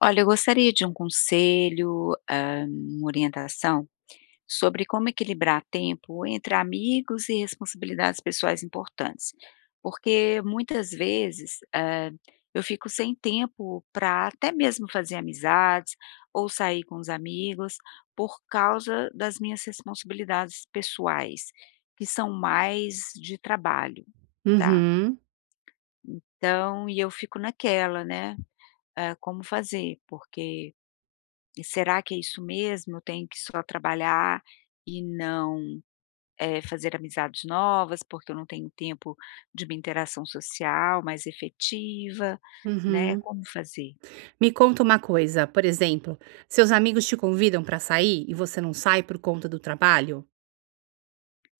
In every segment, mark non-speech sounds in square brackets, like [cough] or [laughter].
Olha, eu gostaria de um conselho, uma orientação sobre como equilibrar tempo entre amigos e responsabilidades pessoais importantes. Porque muitas vezes, eu fico sem tempo para até mesmo fazer amizades ou sair com os amigos, por causa das minhas responsabilidades pessoais, que são mais de trabalho, tá. Uhum, Então e eu fico naquela, né, como fazer, porque e será que é isso mesmo? Eu tenho que só trabalhar e não, fazer amizades novas, porque eu não tenho tempo de uma interação social mais efetiva, né, uhum. como fazer? Me conta uma coisa, por exemplo, seus amigos te convidam para sair e você não sai por conta do trabalho?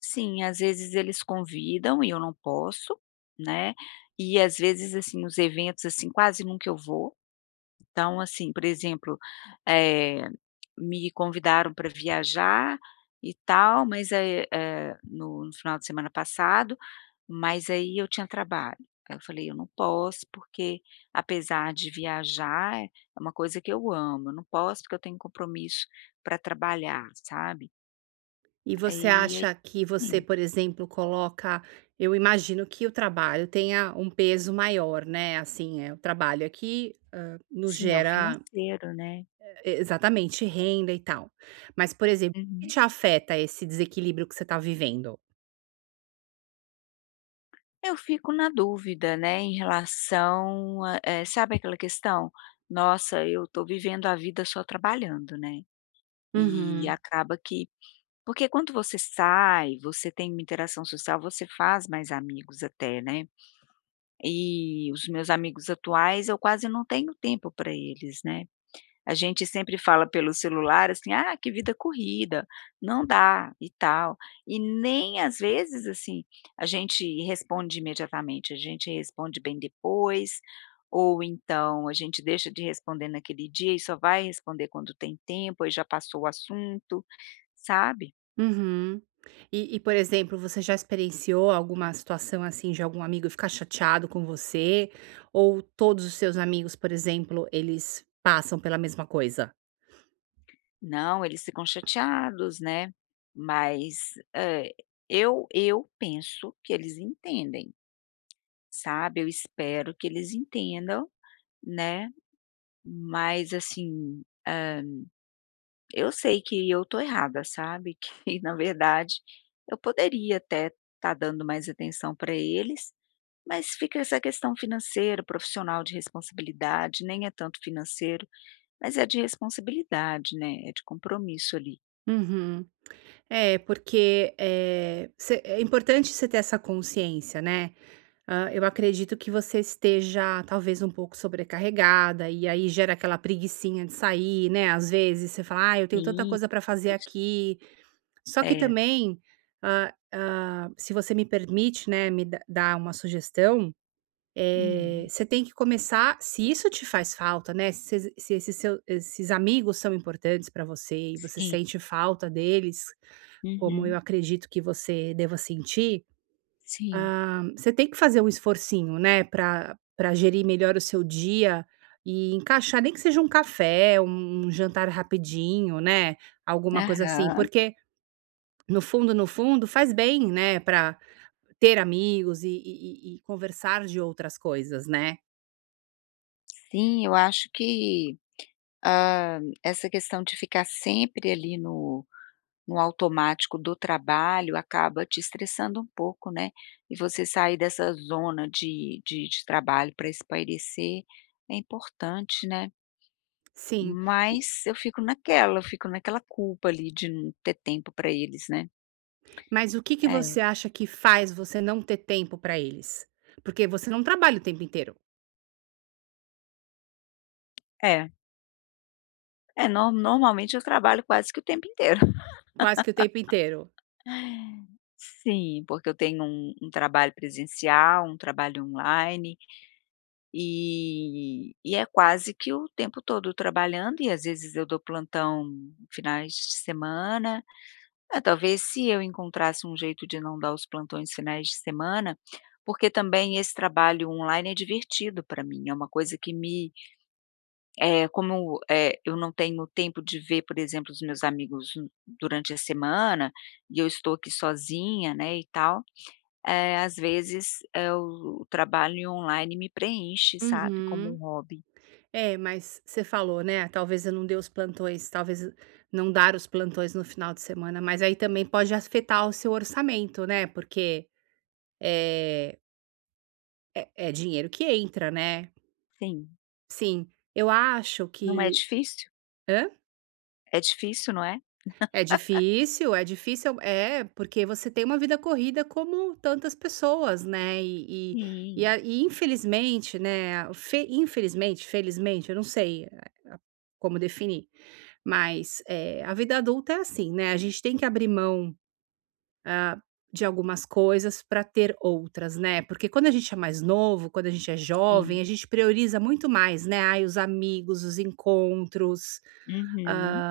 Sim, às vezes eles convidam e eu não posso, né, e às vezes, assim, os eventos, assim, quase nunca eu vou. Então, assim, por exemplo, eh, me convidaram para viajar e tal, mas, no final de semana passado, mas aí eu tinha trabalho. Aí eu falei: "Eu não posso, porque apesar de viajar, é uma coisa que eu amo, eu não posso porque eu tenho compromisso para trabalhar", sabe. E você Aí, acha que você, assim por exemplo, coloca eu imagino que o trabalho tenha um peso maior, né, assim, o trabalho aqui, nos sim, é o gera financeiro, né. Exatamente, renda e tal. Mas, por exemplo, o que Uhum. te afeta esse desequilíbrio que você está vivendo? Eu fico na dúvida, né, em relação a sabe aquela questão? "Nossa, eu estou vivendo a vida só trabalhando", né, e Uhum. acaba que porque quando você sai, você tem uma interação social, você faz mais amigos até, né, e os meus amigos atuais eu quase não tenho tempo para eles, né. A gente sempre fala pelo celular, assim: "Ah, que vida corrida, não dá", e tal. E nem às vezes, assim, a gente responde imediatamente, a gente responde bem depois, ou então a gente deixa de responder naquele dia e só vai responder quando tem tempo, aí já passou o assunto, sabe. Uhum. E, por exemplo, você já experienciou alguma situação, assim, de algum amigo ficar chateado com você? Ou todos os seus amigos, por exemplo, eles passam pela mesma coisa? Não, eles ficam chateados, né, mas, eu penso que eles entendem, sabe. Eu espero que eles entendam, né. Mas assim, eu sei que eu tô errada, sabe, [laughs] que na verdade eu poderia até estar dando mais atenção para eles, mas fica essa questão financeira, profissional, de responsabilidade, nem é tanto financeiro, mas é de responsabilidade, né, é de compromisso ali. Uhum. É, porque, é você é importante você ter essa consciência, né. Eu acredito que você esteja talvez um pouco sobrecarregada, e aí gera aquela preguicinha de sair, né, às vezes você fala: "Ai, eu tenho tanta Sim, coisa para fazer isso. aqui." Só que É. também, se você me permite, né, me dá dar uma sugestão, Uhum. você tem que começar se isso te faz falta, né, se esses amigos são importantes para você e você Sim. sente falta deles, como eu Uhum. acredito que você deva sentir, Sim. ah, você tem que fazer um esforcinho, né, para gerir melhor o seu dia e encaixar, nem que seja um café, um jantar rapidinho, né, alguma coisa assim, Aham. porque no fundo, no fundo, faz bem, né, para ter amigos e conversar de outras coisas, né. Sim, eu acho que, essa questão de ficar sempre ali no automático do trabalho acaba te estressando um pouco, né, e você sair dessa zona de trabalho para espairecer é importante, né, Sim. E mas eu fico naquela culpa ali de não ter tempo para eles, né. mas o que que É, você acha que faz você não ter tempo para eles? Porque você não trabalha o tempo inteiro, é. É, nor normalmente eu trabalho quase que o tempo inteiro. quase que o tempo inteiro. [laughs] Sim, porque eu tenho um trabalho presencial, um trabalho online. E é quase que o tempo todo trabalhando e às vezes eu dou plantão finais de semana. Eh, talvez se eu encontrasse um jeito de não dar os plantões finais de semana, porque também esse trabalho online é divertido para mim, é uma coisa que me é como, eu não tenho tempo de ver, por exemplo, os meus amigos n- durante a semana, e eu estou aqui sozinha, né, e tal, às vezes, o trabalho online me preenche, sabe, como um Uhum. hobby. É, mas você falou, né, talvez eu não dê os plantões, talvez não dar os plantões no final de semana, mas aí também pode afetar o seu orçamento, né, porque, eh, é dinheiro que entra, né. Sim. Sim, eu acho Não é que difícil? hã? É difícil, não é? É difícil, é difícil, é, porque você tem uma vida corrida como tantas pessoas, né, e e e Sim, a e infelizmente, né, fe infelizmente, felizmente, eu não sei a como definir, mas, a vida adulta é assim, né, a gente tem que abrir mão, hã, de algumas coisas para ter outras, né, porque quando a gente é mais novo, quando a gente é jovem, sim. a gente prioriza muito mais, né, ai, os amigos, os encontros. Uhum.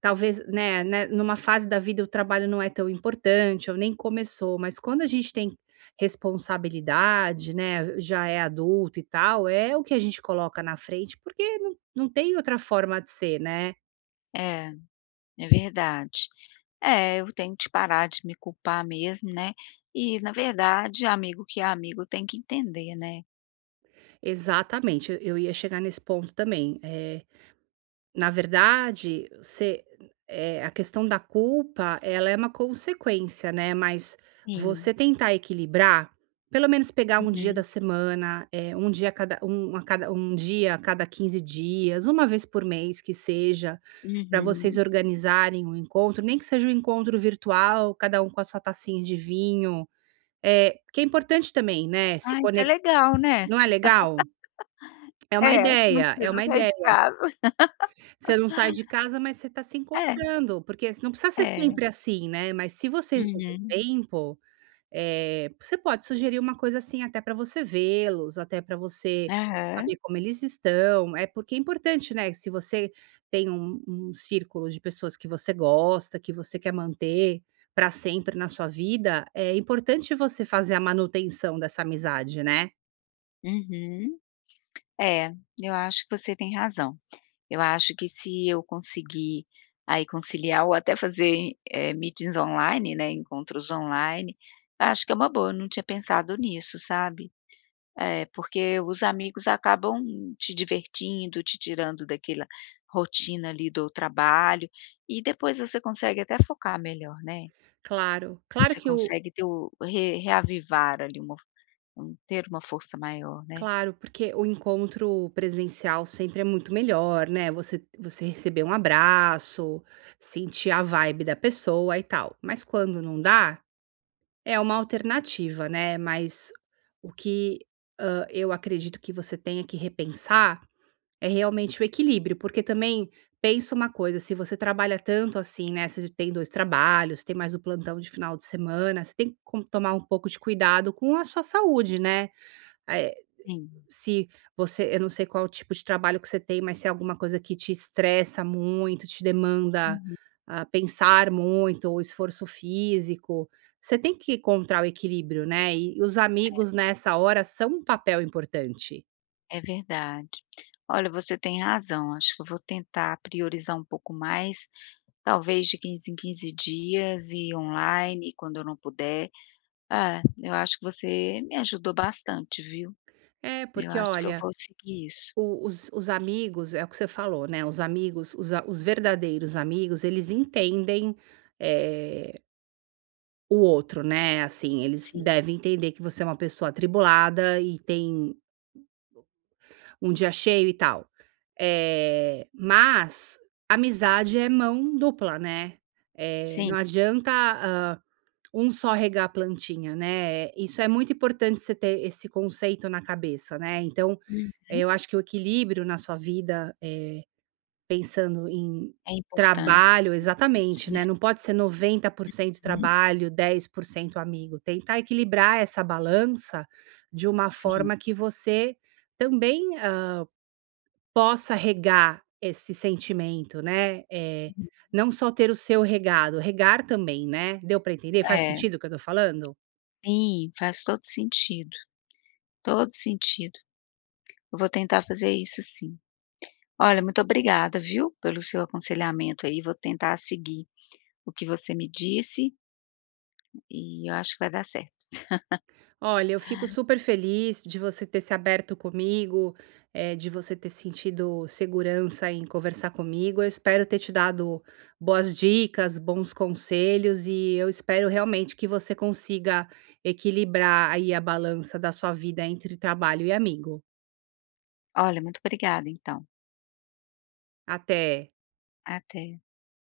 Talvez, né, numa fase da vida o trabalho não é tão importante ou nem começou, mas quando a gente tem responsabilidade, né, já é adulto e tal, é o que a gente coloca na frente, porque não tem outra forma de ser, né. É, é verdade. É, eu tenho que parar de me culpar mesmo, né. E, na verdade, amigo que é amigo tem que entender, né. Exatamente, eu ia chegar nesse ponto também, na verdade, você, a questão da culpa, ela é uma consequência, né, mas Sim. você tentar equilibrar, pelo menos pegar um dia da Uhum. semana, um dia a cada 1 a cada um dia a cada 15 dias, uma vez por mês que seja, para vocês Uhum. organizarem um encontro, nem que seja um encontro virtual, cada um com a sua tacinha de vinho, é que é importante também, né, se Ah, isso é conectar, legal, né. não é legal? É uma É, que não ideia, é precisa uma sair ideia. de casa. Você não sai de casa, mas você está se É, encontrando, porque não precisa ser é. sempre assim, né, mas se vocês não têm Uhum. tempo, você pode sugerir uma coisa assim, até para você vê-los, até para você Aham. saber como eles estão, é porque é importante, né, se você tem um círculo de pessoas que você gosta, que você quer manter para sempre na sua vida, é importante você fazer a manutenção dessa amizade, né. Uhum. É, eu acho que você tem razão. Eu acho que se eu conseguir aí conciliar ou até fazer, meetings online, né, encontros online, acho que é uma boa, eu não tinha pensado nisso, sabe. É, porque os amigos acabam te divertindo, te tirando daquela rotina ali do trabalho, e depois você consegue até focar melhor, né. Claro, claro Você que o consegue ter o re reavivar ali uma um ter uma força maior, né. Claro, porque o encontro presencial sempre é muito melhor, né, você receber um abraço, sentir a vibe da pessoa e tal, mas quando não dá, é uma alternativa, né, mas o que, eu acredito que você tenha que repensar é realmente o equilíbrio, porque também pensa uma coisa, se você trabalha tanto assim, né, você tem 2 trabalhos, tem mais o plantão de final de semana, você tem que com tomar um pouco de cuidado com a sua saúde, né, eh Sim. se você eu não sei qual tipo de trabalho que você tem, mas se é alguma coisa que te estressa muito, te demanda Uhum. a pensar muito ou esforço físico, você tem que encontrar o equilíbrio, né. E os amigos nessa hora são um papel importante. É verdade. Olha, você tem razão, acho que eu vou tentar priorizar um pouco mais, talvez de 15 em 15 dias e online quando eu não puder. Ah, eu acho que você me ajudou bastante, viu. É, Eu porque acho que eu olha, vou seguir isso. o os amigos é o que você falou, né, os amigos, os verdadeiros amigos, eles entendem, eh, o outro, né, assim, eles Sim, devem entender que você é uma pessoa atribulada e tem um dia cheio e tal. Mas amizade é mão dupla, né. Sim. Não adianta, um só regar a plantinha, né. Isso é muito importante você ter esse conceito na cabeça, né. Então, Hum. Eu acho que o equilíbrio na sua vida, pensando em trabalho É importante, exatamente, né. né, não pode ser 90% Uhum. trabalho, 10% amigo. Tentar equilibrar essa balança de uma Sim. forma que você também, hã possa regar esse sentimento, né, Uhum. não só ter o seu regado, regar também, né. Deu para entender? Faz É. sentido o que eu tô falando? Sim, faz todo sentido, todo sentido. Eu vou tentar fazer isso sim. Olha, muito obrigada, viu, pelo seu aconselhamento aí, vou tentar seguir o que você me disse e eu acho que vai dar certo. Olha, eu fico super feliz de você ter se aberto comigo, de você ter sentido segurança em conversar comigo. Eu espero ter te dado boas dicas, bons conselhos e eu espero realmente que você consiga equilibrar aí a balança da sua vida entre trabalho e amigo. Olha, muito obrigada então. Até. Até.